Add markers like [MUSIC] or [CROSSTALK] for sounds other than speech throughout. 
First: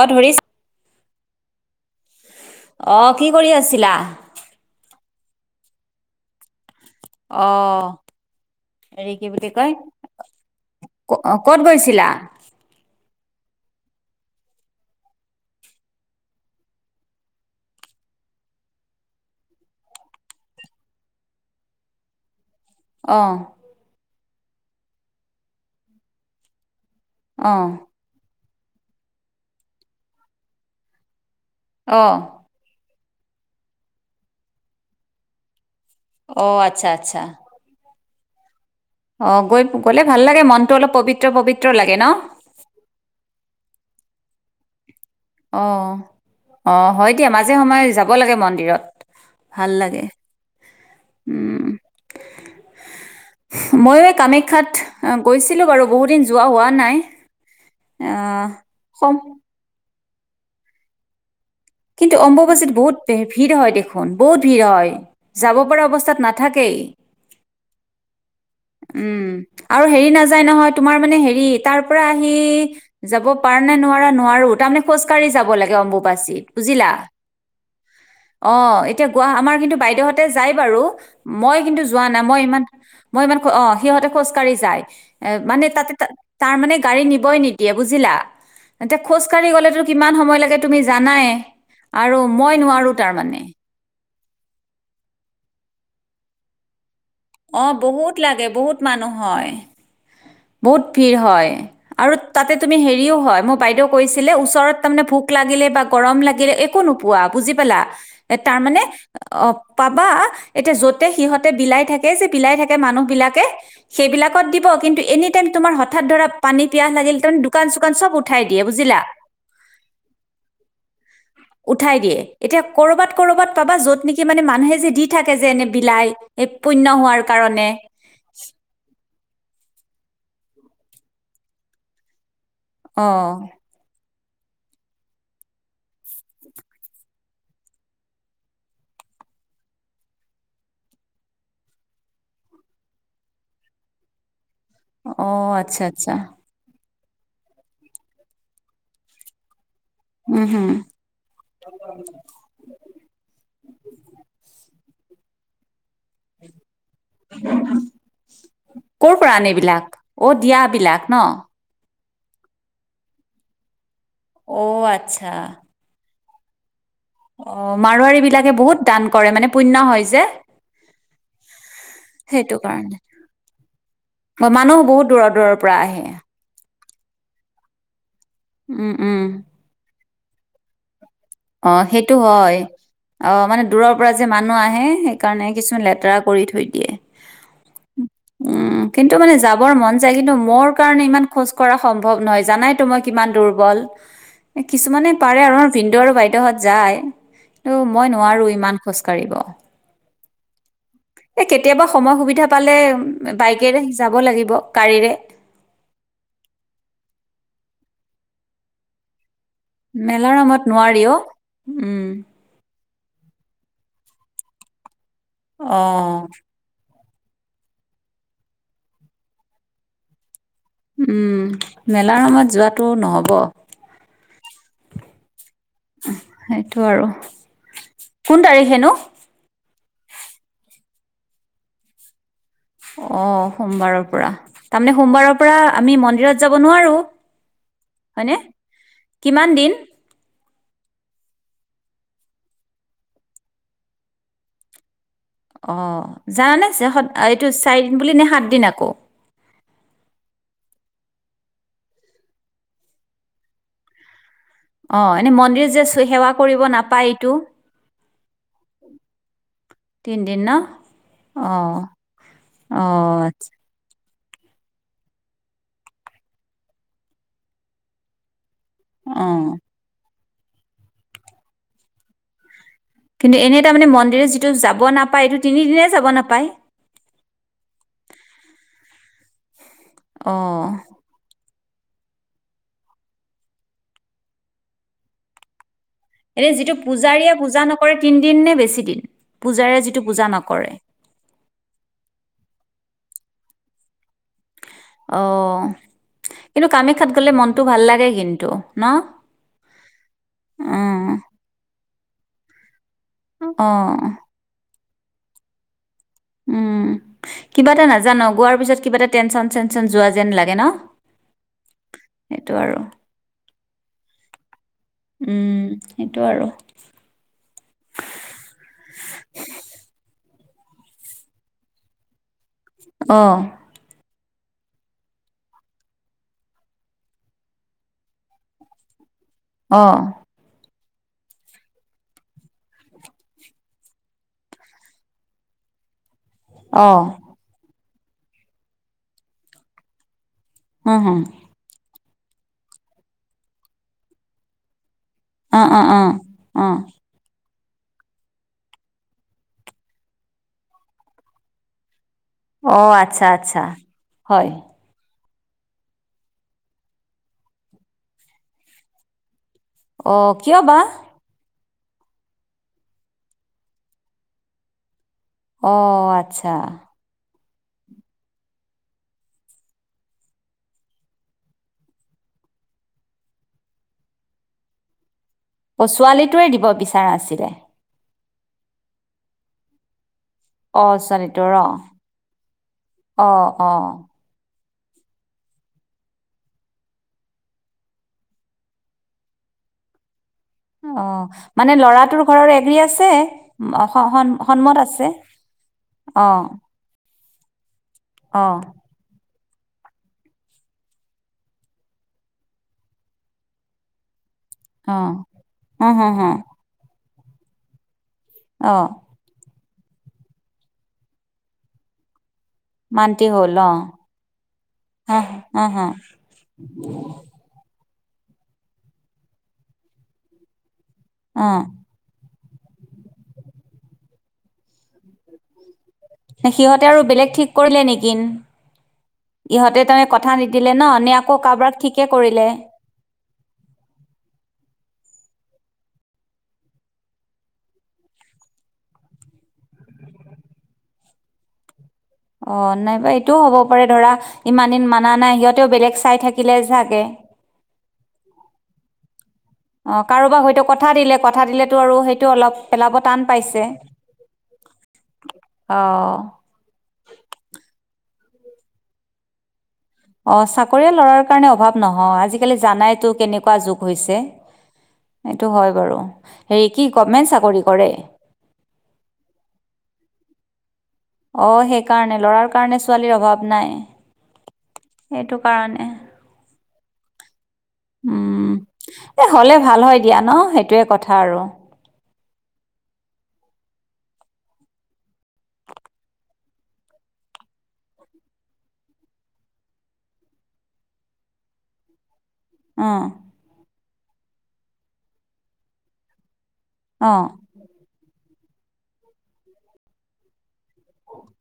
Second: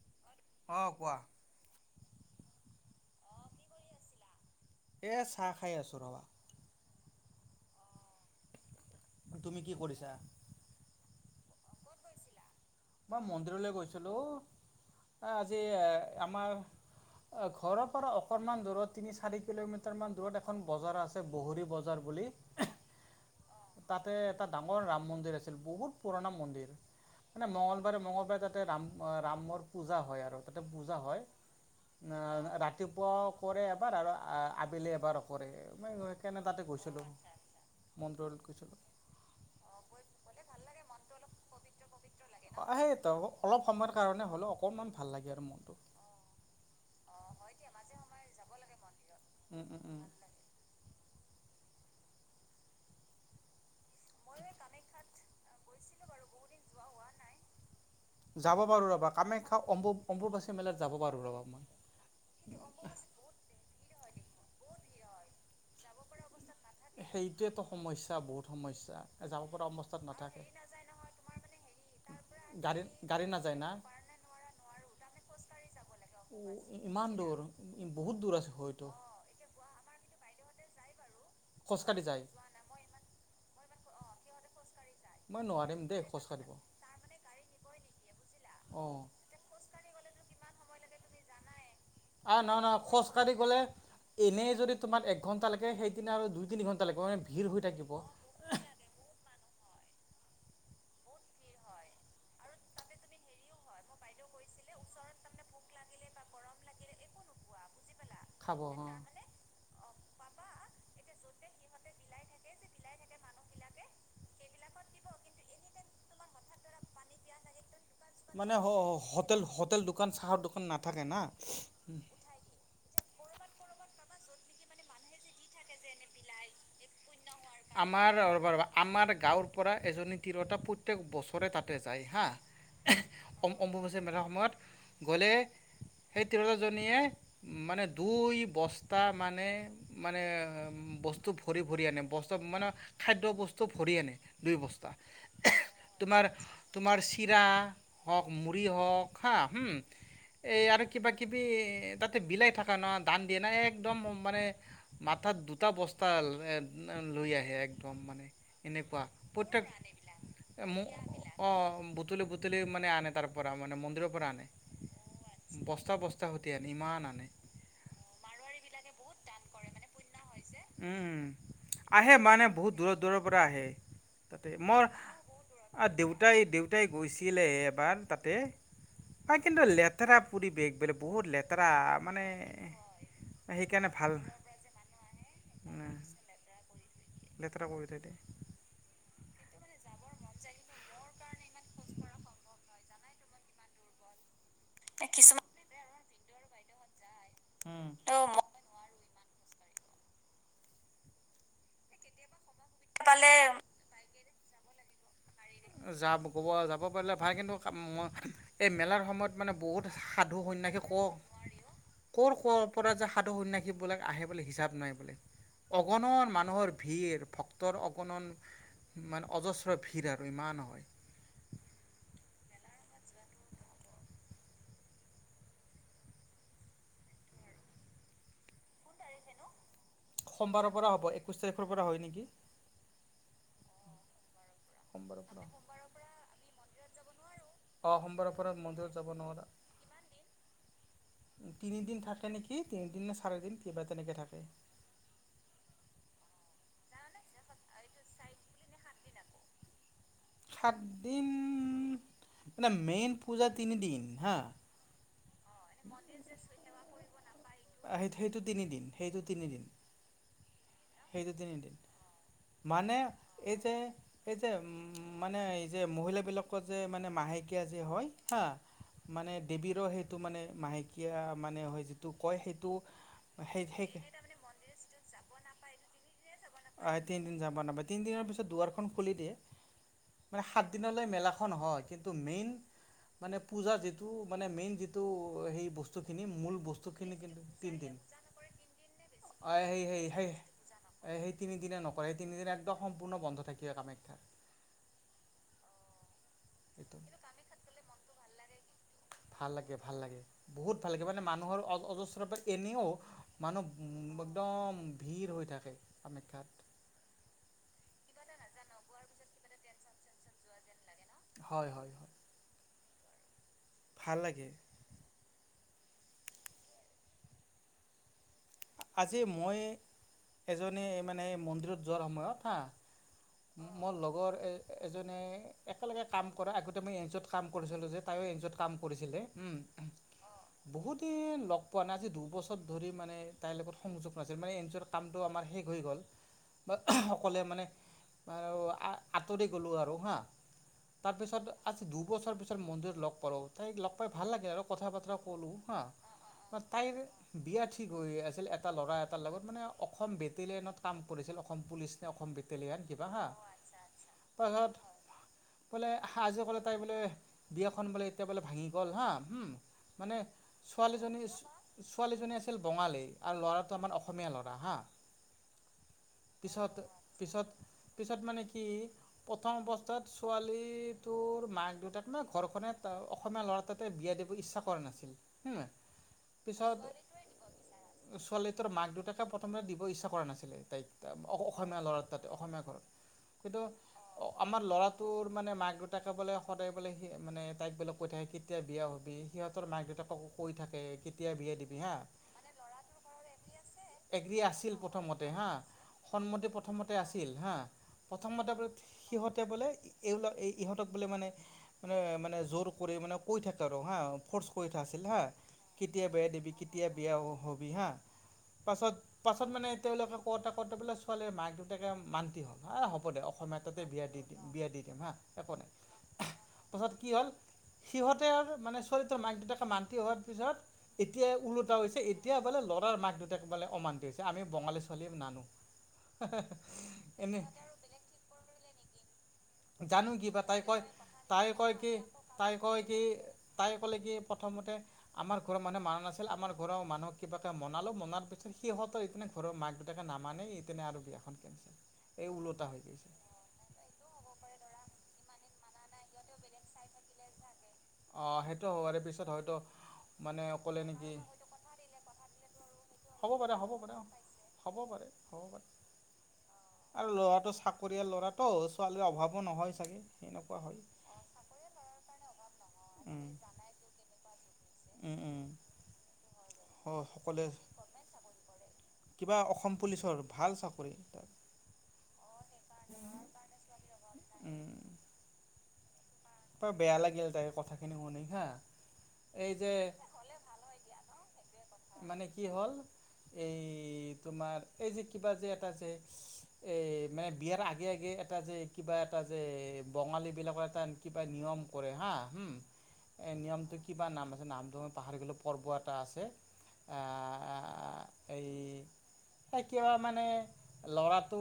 অহ', ধৰিছ। অহ', কোৱা? অহ', কি কৰি আছিলা? এই চাহ খাই আছো ৰবা। অহ', হেৰি কি বুলি তুমি কৈ। কৰিছা ক'ত গৈছিলা? মই মন্দিৰলৈ গৈছিলোঁ আজি আমাৰ ঘৰৰ পৰা অকণমান দূৰত তিনি চাৰি কিলোমিটাৰমান দূৰত এখন বজাৰ আছে বহৰী বজাৰ বুলি। অহ', তাতে এটা ডাঙৰ ৰাম মন্দিৰ আচিল বহুত পুৰণা মন্দিৰ। মানে অ মঙগলবাৰে- মঙগলবাৰে তাত তাতে ৰাম- ৰামৰ পূজা হয় আৰু তাতে পূজা হয়। অ অহ', ৰাতি। পোৱা কৰে এৰবা আৰু আবেলি এবাৰ কৰে। ম কেনে অ তাতে আচ্ছা গৈছিলোঁ। মন্দিৰলৈ অহ ', গৈ গলে ভাল লাগে মনটো অলপ পবিত্ৰ - পবিত্ৰ লাগে ন। সেই ত অলপ সময়ৰ কাৰণে হ'লেও অকণমান। ভাল লাগে আৰু মনটো অহ', - অহ', হয় দিয়া মাজে সময়ে যাব লাগে মন্দিৰত উম ভাল উম উম লাগে। উম', মইও কামাখ্যাত গৈছিলোঁ বাৰু বহুত দিন হোৱা নাই। আহ যাব পাৰো ৰবা সম কামাখ্যা অম্বু অম্বুবাচী মেলাত যাব পাৰোঁ, ৰবা মই। কিন্তু অম্বুবাজিত বহুত ভিৰ হয় দেখোন বহুত ভিৰ হয় যাব পৰা অৱস্থা। সাত না [UNINTELLIGIBLE] থাকেই সেইটোৱেতো সমস্যা বহুত সমস্যা উম যাব পৰা আৰু অৱস্থাত হেৰি নাযায় নাথাকে নহয় তোমাৰ মানে হেৰি তাৰ পৰা আহি গাড়ী যাব গাড়ী পাৰা নাযায় না নে নোৱাৰা নোৱাৰো তাৰমানে খোজকাঢ়ি যাব লাগে অম্বুপাচীত। বুজিলা। ইমান দূৰ বহুত দূৰ আছে অঁ হয়তো এতিয়া আমাৰ কিন্তু বাইদেউ হতে জাই থাকে ই বাৰু। মই কিন্তু খোজকাঢ়ি যোৱা নাই যায় মই ইমান মই ইমান ক। অঁ সিহঁতে খোজকাঢ়ি যায়। এ মই মানে নোৱাৰিম তাতে দেই খোজ কাঢ়িব তাৰ মানে গাড়ী নিবই নিদিয়ে বুজিলা এয়া অঁ খোজ খোজকাঢ়ি গলে কিমান সময় লাগে। তুমি জানাই। আৰু আহ মই নহয় নহয় নোৱাৰোঁ খোজকাঢ়ি তাৰমানে। গ'লে এনেই যদি তোমাৰ এক ঘণ্টা লাগে সেইদিনা আৰু দুই তিনি ঘণ্টা লাগিব মানে ভিৰ হৈ অ থাকিব বহুত লাগে বহুত মানুহ হয়। বহুত ভিৰ হয়, আৰু তাতে তুমি হেৰিও হয় মোৰ বাইদেউ কৈছিলে ওচৰত তাৰমানে ভোক লাগিলে বা গৰম লাগিলে একো নোপোৱা বুজি পালা। এ খাব তাৰ অ মানে, অ প বা এতিয়া যতে সিহঁতে বিলাই থাকে যে পলাই থাকে মানুহ বিলাকে সেইবিলাকত দিব কিন্তু এনি টাইম তোমাৰ হঠাৎ ধৰা পানী পিয়াহ লাগিল তাৰমানে দোকান চোকান চব উঠাই মানে দিয়ে বুজিলা হোটেল হোটেল দোকান চাহৰ দোকান নাথাকে না উঠাই দিয়ে এতিয়া কৰবাত কৰ'বাত পাবা য'ত নেকি মানে মানুহে যে দি থাকে যে এনে বিলাই এই পুণ্য হোৱাৰ কাৰণে আমাৰ ব আমাৰ গাঁৱৰ পৰা এজনী তিৰোতা প্ৰত্যেক বছৰে তাতে যায় হাঁ অ অম্বুবাচী [UNINTELLIGIBLE] মেলা গলে এই তিনিওজনীয়ে মানে দুই বস্তা মানে মানে বস্ত ভৰি ভৰি আনে [UNINTELLIGIBLE] মানে খাদ্য বস্তু ভৰি আনে দুই বস্থা অ আচ্ছা আচ্ছা তোমাৰ তোমাৰ চিৰা হওক মুড়ি হওক হা উম এই হম আৰু কিবা কিবি তাতে বিলাই থকা নয় ধান দিয়ে নাই একদম মানে মাথাত দুটা বস্তা লৈ আহে একদম মানে এনেকুৱা ক'ৰ পৰা আনে প্ৰতেক এইবিলাক? অ' দিয়া বিলাক ন? অ বুতুলি বুতুলি মানে আনে তাৰ পৰা মান মন্দিৰত অ আচ্ছা নি ইমান আনে অ মাৰোৱাৰী বিলাকে বহুত দান কৰে মানে পুণ্য হয় যে উম আহে মানে, সেইটো বহুত কাৰণে। দূৰৰ দূৰৰ পৰা আহে, অ' তাতে মানুহ মোৰ বহুত দূৰৰ দূৰৰ পৰা আহে। দেউতাই দেউ তাই গৈছিলে এবাৰ তাত। উম, উম। তাৰ কিন্তু লেট [UNINTELLIGIBLE] অ' সেইটো হয়। অ' মানে সেইকাৰণে দূৰৰ পৰা ভাল যে মানুহ আহে, সেইকাৰণে কিছুমান মানে লেতেৰা কৰি থৈ দিয়ে। লেতেৰা কৰি দিয়ে তাতে। মোৰ মন যায়। কিন্তু, মোৰ কাৰণে, ইমান খোজ কৰা সম্ভৱ নহয়। জানাইতো মই কিমান দুৰ্বল। কিছুমানে পাৰে আৰু আমাৰ ভিন [UNINTELLIGIBLE] দেহত যায়। অ' মই নোৱাৰো ইমান খোজ কাঢ়িব। এ' কেতিয়াবা সময় সুবিধা পালে বাইকেৰে যাব লাগি গাড়ীৰে যাব, যাব পাৰিলে ভাল। কিন্তু, এই মেলাৰ সময়ত মানে, বহুত মেলাৰ সাধু নামত সন্যসী ক' নোৱাৰি অ উম ক'ৰ ক'ৰ ক'ৰ পৰা যে সাধু সন্যাসীবিলাক আহে বোলে হিচাপ নাই বোলে। অঁ অগণন মানুহৰ ভিৰ। ভক্তৰ অগণন মানে, অজস্ৰ ভিৰ আৰু। [UNINTELLIGIBLE] উম, মেলাৰ সময়ত যোৱাটো নহ'ব। সেইটো আৰু কোন তাৰিখেনো? সোমবাৰৰ পৰা হ'ব। একৈশ তাৰিখৰ পৰা হয় নেকি! অ' সোমবাৰৰ পৰা। তাৰমানে, সোমবাৰৰ পৰা আমি মন্দিৰত যাব নোৱাৰোঁ। অ' সোমবাৰৰ পৰা মন্দিৰত যাব কিমান দিন নোৱাৰাঁ। তিনিদিন থাকে নেকি, তিনিদিন নে চাৰি দিন কিবা তেনেকে থাকে। অ' জানানে যে, এইটো চাৰিদিন বুলি নে সাতদিন আকৌ সাতদিন। মানে, মেইন পূজা তিনিদিন হা! অ'। নে মন্দিৰ যে সেৱা কৰিব নাপায় এইটো, সেই সেইটো তিনিদিন সেইটো তিনিদিন তিনিদিন ন। সেইটো অ' তিনিদিন অ' অ' মানে অ' আচ্ছা। এই যে এই যে মানে, এই যে মহিলাবিলাকৰ যে মানে, মাহেকীয়া যে হয়। হা! মানে, অঁ দেৱীৰৰ সেই এইটো মানে মাহেকীয়া মানে হয় যিটো কয় সেইটো কিন্তু, এনেই সেই তাৰমানে সেই মন্দিৰত যিটো যাব নাপায়, এইটো তিনিদিনেই যাব নাপায়। অ' হয়, তিনদিন যাব নাপায়, তিনদিনৰ পিছত দুৱাৰখন খুলি দিয়ে। মানে অঁ সাতদিনলৈ মেলা অ নহয়, কিন্তু মেইন মানে পূজা যিটো মানে মেইন যিটো হেৰি বস এই যিটো পূজাৰীয়ে পূজা নকৰে তিনদিন নে বেছি দিন, অ সেই পূজাৰীয়ে যিটো সেই পূজা সেই নকৰে। সেই তিনিদিনা নকৰে এই তিনিদিন একদম সম্পূৰ্ণ বন্ধ থাকে কামাখ্যা। অঅঅ। কিন্তু এইটো কামাখ্যাত গ'লে মনটো ভাল লাগে কিন্তু, ন ভাল লাগে ভাল লাগে বহুত ভাল লাগে উম, মানে মানুহৰ অজস্ৰ থোৰা বাত এনেও। মানুহ অঁ বুওওম একদম। ভিৰ হৈ থাকে। কামাখ্যাত উম, ' কিবা এটা নাজা যাৰ নগোৱাৰ পিছত কিবা এটা টেনচন চেনচন যোৱা যেন লাগে ন। হয় হয় হয় সেইটো আৰু ভাল লাগে। উম, সেইটো আৰু ফুচ। আজি মইয়ে এজনীয়ে মানে মন্দিৰত যোৱাৰ সময়ত। অ। এই এজনে একেলগে কাম কৰা আগতে মই এন-জি-ও ত কাম কৰিছিলোঁ যে, তাইও এন- জি- ও ত কাম কৰিছিলে। অ অ। বহুদিন লগ পোৱা নাই আজি দুবছৰ ধৰি মানে তাইৰ লগত সংযোগ নাছিল। মানে এন-জি-ও ত কামটো আমাৰ শেষ হৈ গ'ল। বা, অঁ আহ্ অকলে মানে। তাই আৰু আ আঁতৰি গ'লো আৰু হা। অঁ অঁ তাৰপিছত আজি দু দুবছৰ পিছত মন্দিৰত লগ পালোঁ, তাইক লগ পাই ভাল লাগে আৰু কথা বতৰা কলোঁ হা, অঁ অঁ ম অঁ তাইৰ বিয়া ঠিক হৈয়ে আছে। আছিল এটা ল'ৰা এটাৰ লগত মানে অসম বেটেলিয়নত কাম কৰিছিল অসম পুলিচ অসম বেটেলিয়ন অঁ কিবা হা আচ্ছা আচ্ছা তাৰ হয় ঘৰত ক'লে আজিও কলে তাই বোলে বিয়াখন বোলে এতিয়া বোলে ভাঙি গ'ল হা হুম। মানে অঁ কিয় বা ছোৱালীজনী ইচ ছোৱালীজনী আছিল বঙালী। আৰু ল'ৰাটো আমাৰ অসমীয়া ল'ৰা হা। অঁ, আচ্ছা। পিছত পিছত পিছত মানে কি, প্ৰথম অৱস্থাত ছোৱালী টোৰ মাক দেউতাক মানে ঘৰখনে অসমীয়া ল'ৰা তাতে বিয়া দিব ইচ্ছা কৰা নাছিল। অঁ, ছোৱালীটোৱে দিব পিছত বিচৰা আছিলে। ছোৱালী তোৰ মাক দেউতাকে প্ৰথমে দিব ইচ্ছা কৰা নাছিল। ত' অ' ছোৱালীটোৰ অ' অসমীয়া ল'ৰা তাত অসমীয়া ঘৰত, অ' কিন্তু অ' আমাৰ ল'ৰাটোৰ মানে মাক দেউতাকে বোলে সদায় বোলে সি মানে তাইক বোলে কৈ থাকে, কেতিয়া বিয়া হবি সিহঁতৰ মাক দেউতাকক কৈ থাকে অ' কেতিয়া বিয়া মানে দিবি হা ল'ৰাটোৰ ঘৰৰ এগ্ৰী আছে উম, অ, সন- এগী সন- আছিল সন্মত আছে প্ৰথমতে হা, সন্মতি অ' প্ৰথমতে আছিল হা, প্ৰথমতে অ' সিহঁত তেয়া বোলে এইবলাক এই ইহঁতক বোলে মানে মানে-মানে জোৰ কৰি মানে কৈ থাকে আৰু হা। ফৰ্চ কৰি থা আছিল অ' হা, হুম কেতিয়া হুম বেয়া হুম দিবি কেতিয়া [UNINTELLIGIBLE] হবি হা। অ' পাছত-পাছত মানে তেওঁলোকে কওঁতে কওঁঁতে বোলে ছোৱালীৰ মাক দেউতাকে মান্তি হ'ল। হা হ'ব দে মান্তি হ'ল অসমীয়া অ' তাতে বিয়া দি দিম বিয়া দি দিম হা হুম একো হুম নাই, হুম পাছত কি হ'ল সিহঁতে আৰু মানে চোৱালীটোৰ মাক দেউতাকে মান্তি হোৱাৰ পিছত এতিয়া অ ওলোটা হৈছে এ এতিয়া বোলে ল'ৰাৰ মাক দেউতাক বোলে অমান্তি হৈছে, আমি বঙালী ছোৱালী নানো। সিহঁতে আৰু বেলেগ এনে ঠিক কৰিলে নেকি। ইহঁতে ত জানো কথা কিবা তাই নিদিলে কয় ন নে আকৌ তাই কয় কাৰোবাক কি ঠিকে কৰিলে। তাই কয় কি তাই ক'লে কি প্ৰথমতে আমাৰ ঘৰৰ মানুহে মানা নাছিল আমাৰ ঘৰৰ মানুহ কিবাকে মনালো মনাৰ পিছত সিহঁতৰ ইপিনে ঘৰৰ মাক দেউতাকে নামানে, ইপিনে আৰু [UNINTELLIGIBLE] অঁ, হৈ গৈছে নাইবা এইটোও হ'ব পাৰে ধৰা ইমান দিন মানা নাই, সিহঁতেও বেলেগ চাই থাকিলে ছাগে। অঁ, সেইটো হ'ব পাৰে পিছত হয় অ কাৰোবাক মানে হয়তো কলে কথা নেকি, দিলে কথা দিলেতো আৰু সেইটো অলপ পেলাব টান হ'ব পাৰে- পাইছে হ'ব পাৰে- হব পাৰে, অ আৰু ল'ৰাটো চাকৰিয়াল ল'ৰা ত' ছোৱালীৰ অভাৱো নহয় চাগে অঁ, সেনেকুৱা হয় চাকৰিয়াল ল'ৰাৰ কাৰণে অভাৱ নহয়, আজিকালি জানাই টো উম কেনেকুৱা যুগ হৈছে। উম উম এইটো হয় বাৰু। ৰিকি গভমেণ্ট সকলোৱে চাকৰি কৰে। কিবা অসম পুলিচৰ, ভাল চাকৰি। তাত অঁ, সেইকাৰণে ল'ৰাৰ কাৰণে ছোৱালীৰ অভাৱ নাই, সেইটো কাৰণে বেয়া লাগিল তাই কথাখিনি শুনি উম হাঁ এ এই হ'লে যে ভাল হয় দিয়া ন সেইটোৱে কথা আৰু মানে কি হ'ল এই তোমাৰ এই যে কিবা যে এটা যে এই মানে বিয়াৰ আগে আগে এটা যে কিবা এটা যে বঙালীবিলাকৰ এটা কিবা নিয়ম কৰে হাঁ উম অ এ নিয়মটো কিবা নাম আছে নামটো আমি পাহৰি গ'লেও পৰ্ব এটা আছে অঁ এই কিবা মানে ল'ৰাটো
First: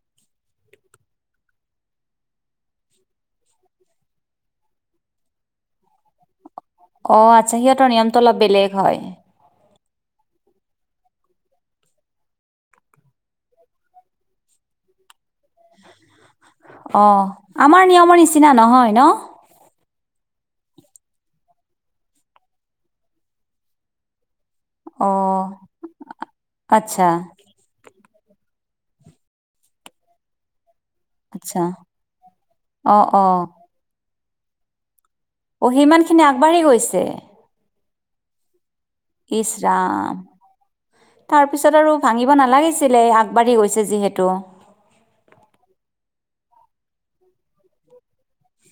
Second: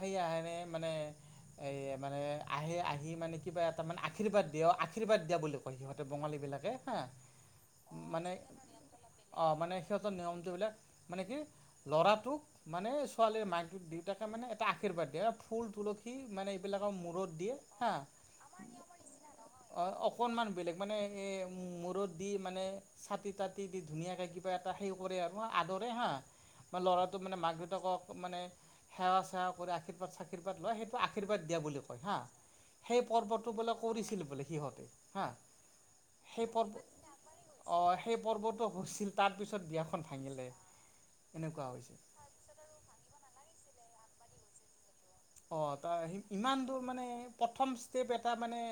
সে আহেনে মানে এই মানে আহে আহি মানে কিবা এটা তাৰমানে আশীৰ্বাদ দিয়া আশীৰ্বাদ দিয়া বুলি কয় সিহঁতে বঙালী বিলাক অঁ আচ্ছা সিহঁতৰ নিয়মটো অলপ বেলেগ হয় অ মানে সিহঁতৰ নিয়মটোবিলাক মানে কি ল'ৰাটোক মানে ছোৱালীৰ মাকটোক দেউতাকে মানে এটা আশীৰ্বাদ দিয়ে ফুল তুলসী মানে এইবিলাকৰ অঁ মূৰত দিয়ে আমাৰ নিয়মৰ নিচিনা নহয় ন অঁ অকণমান বেলেগ মানে এই মূৰত দি মানে চাটি তাতি দি ধুনীয়াকৈ কিব এটা সেই অ কৰে আৰু হাঁ আদৰে হাঁ ম আচ্ছা ল'ৰাটো মানে মাক দেউতাকক মানে সেৱা চেৱা কৰি আশীৰ্বাদ চাশিৰ্বাত লয় সেইটো আশীৰ্বাদ দিয়া আচ্ছা বুলি কয় হাঃ অ সেই পৰ্বটো বোলে কৰিছিলো বোলে সিহঁতে অঁ সিমান খিনি সেই আগবাঢ়ি পৰ্ব গৈছে অঁ সেই পৰ্বত ইচৰাম তাৰ এনেকুৱা পিছত হৈছে আৰু ভাঙিব নালাগিছিলে আগবাঢ়ি গৈছে যিহেতু টো অঁ ত ইমান দূৰ মানে প্ৰথম ষ্টেপ এটা মানে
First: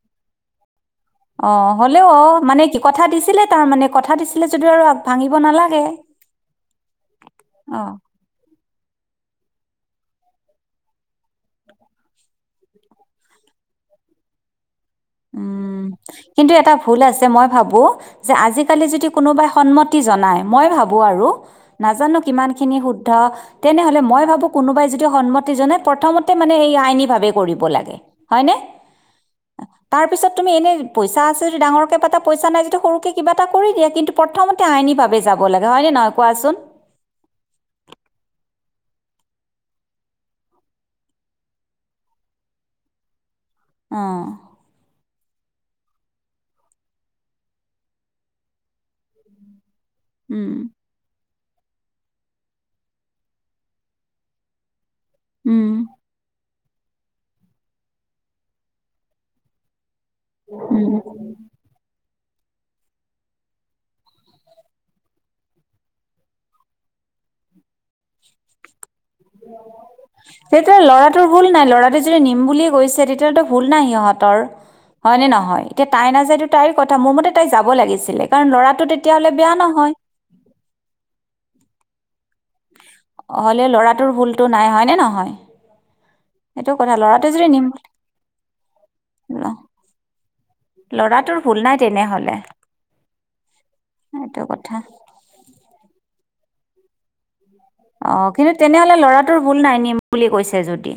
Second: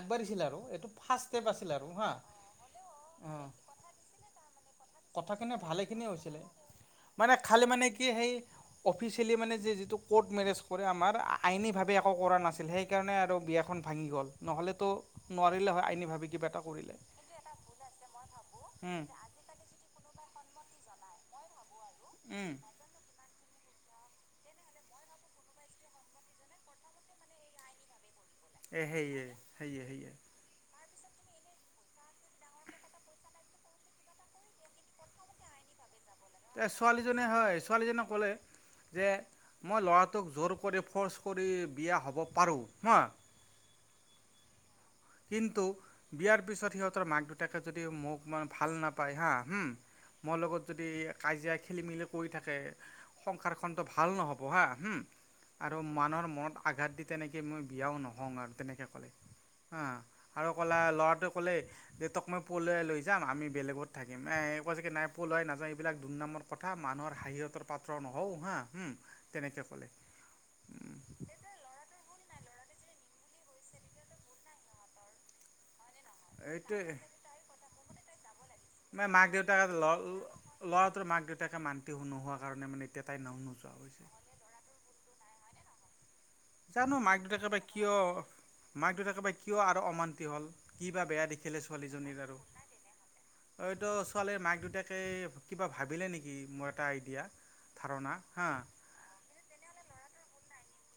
আগবাঢ়িছিল আৰু এইটো ফাৰ্ষ্ট ষ্টেপ অঁ আছিল আৰু হ'লেও হা অঁ মানে কি কথা দিছিলে তাৰ মানে কথা দিছিলে যদিও আৰু আগ- কথা ভাঙিব ভালে নালাগে খিনি হৈছিল মানে খালি অ মানে কি সি অফিচ যিটো কৰ্টমেৰেচ কৰে আমাৰ আইনি ভাৱে একো কৰা নাই সেইকাৰণে বিয়াখন ভাঙি গ'ল নোৱাৰিলে উম হয় আইনীভাৱে কিবা কিন্তু এটা কৰিলে ভুল আছে মই ভাবো যে আজিকালি উম যদি কোনোবাই সন্মত জনাই মই ভাবোঁ আৰু নাজানো কিমান উম খিনি শুদ্ধ তেনেহ'লে মই ভাবোঁ কোনোবাই যদি সন্মতি জনাই প্ৰথমতে মানে এই আইনীভাৱে কৰিব লাগে হয়নে এ সেই স তাৰপিছত তুমি এনেই পইচাঁ আছে যদি ডাঙৰ কিবা এটা পইচাঁ নাই যদি সৰুকে কিবা এটা কৰি দিয়ে কিন্তু প্ৰথমতে আইনী ভাৱে যাব লাগে হয়নে নহয় কোৱাচোন এ ছোৱালীজননে হয় ছোৱালীজনিক কলে যে মই ল'ৰাটোক জোৰ কৰি ফ'ৰ্চ কৰি বিয়া হ'ব পাৰোঁ হাঁ আহঁ কিন্তু বিয়াৰ পিছত সিহঁতৰ মাক দেউতাকে যদি মোক মানে ভাল নাপায় হা হুম মোৰ উম লগত যদি কাজিয়া খেলি মেলি কৰি থাকে সংসাৰখনতটো ভাল নহ'ব হা উম আৰু মানুহৰ মনত আঘাত দি তেনেকৈ মই বিয়াও নহওঁ আৰু তেনেকৈ ক'লে অ আৰু কলা উম ল'ৰাটোৱে ক'লেই দেউতাক মই পলুৱাই লৈ যাম আমি বেলেগত থাকিম এ কোৱা চাগৈ নাই পলুৱাই নাযাওঁ এইবিলাক দুৰ্নামৰ কথা মানুহৰ হাঁহিৰঁতৰ পাত্ৰ নহওঁ হা তেনেকৈ ক'লে সেইটো লৰাটোৰ ভুল নাই লৰাটো যদি নিম বুলিয়ে গৈছে তেতিয়ো ভুল নাই সিহঁতৰ হয়নে নহয় এতিয়া তাই নাযায় এইটো তাইৰ এইটোৱে কথা মোৰ মতে তাই যাব লাগিছিলে কাৰণ ল'ৰাটো মানে মাক তেতিয়াহলে বেয়া দেউতাকে ল নহয় ল'ৰাটোৰ মাক দেউতাকে মান্তি নোহোৱা কাৰণে মানে এতিয়া তাই নাও হলে নোযোৱা হৈছে ল'ৰাটোৰ ভুলতো নাই হয়নে নহয় সেইটো কথা জানো মাক ল'ৰাটোৱে যদি দেউতাকে বা নিম কিয় মাক দেউতাকে বা কিয় আৰু অমান্তি হল কি বা বেয়া ল'ৰাটোৰ দেখিলে ভুল নাই ছোৱালীজনীৰ তেনেহ'লে আৰু এইতো সেইটো ছোৱালীৰ মাক কথা দেউতাকে কিবা ভাবিলে নেকি মোৰ এটা আইডিয়া ধাৰণা অ হা কিন্তু তেনেহলে লৰাটোৰ ভুল নাই নিম বুলি কৈছে য়ে যদি,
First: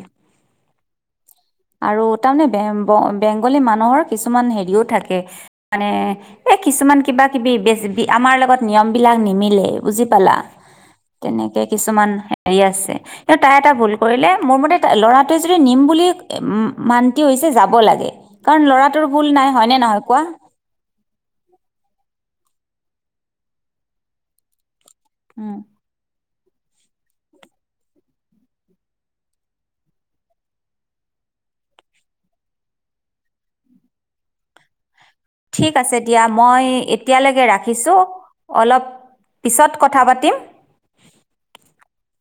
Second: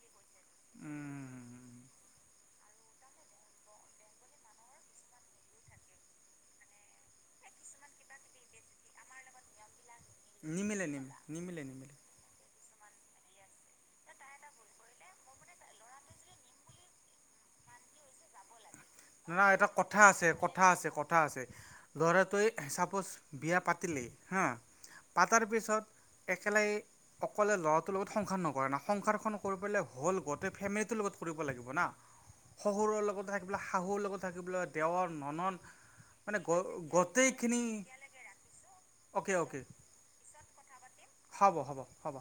উম আৰু তাৰ মানে বেম ব বেংগলী মানুহৰ কিছুমান হেৰিও থাকে মানে এই কিছুমান কিবা কিবি বেছ বি আমাৰ লগত নিয়ম বিলাক নিমিলে বুজি পালা নিমিলে নিমিলে তেনেকে নিমিলে সেই নিমিলে কিছুমান হেৰি আছে কিন্তু তাই এটা ভুল কৰিলে মোৰ মতে ল'ৰাটোৱে যদি নিম বুলি মান্তি হৈছে যাব লাগে কাৰণ ল'ৰা না এটা কথা আছে কথা আছে কথা আছে ধৰা তই চাপ'জ বিয়া পাতিলে হা পাতাৰ উম, পিছত একেলাই অকলে ল'ৰাটোৰ লগত সংসাৰ নকৰে না সংসাৰখন কৰিবলে হ'ল গোটেই ফেমিলিটোৰ লগত কৰিব লাগিব না শহুৰৰ লগত থাকি পেলাই শাহুৰ লগত থাকিবলৈ দেওৰ ঠিক আছে দিয়া মই এতিয়ালৈকে গোটেইখিনি ৰাখিছো অলপ অ'কে অ'কে পিছত কথা পাতিম হ'ব হ'ব হ'ব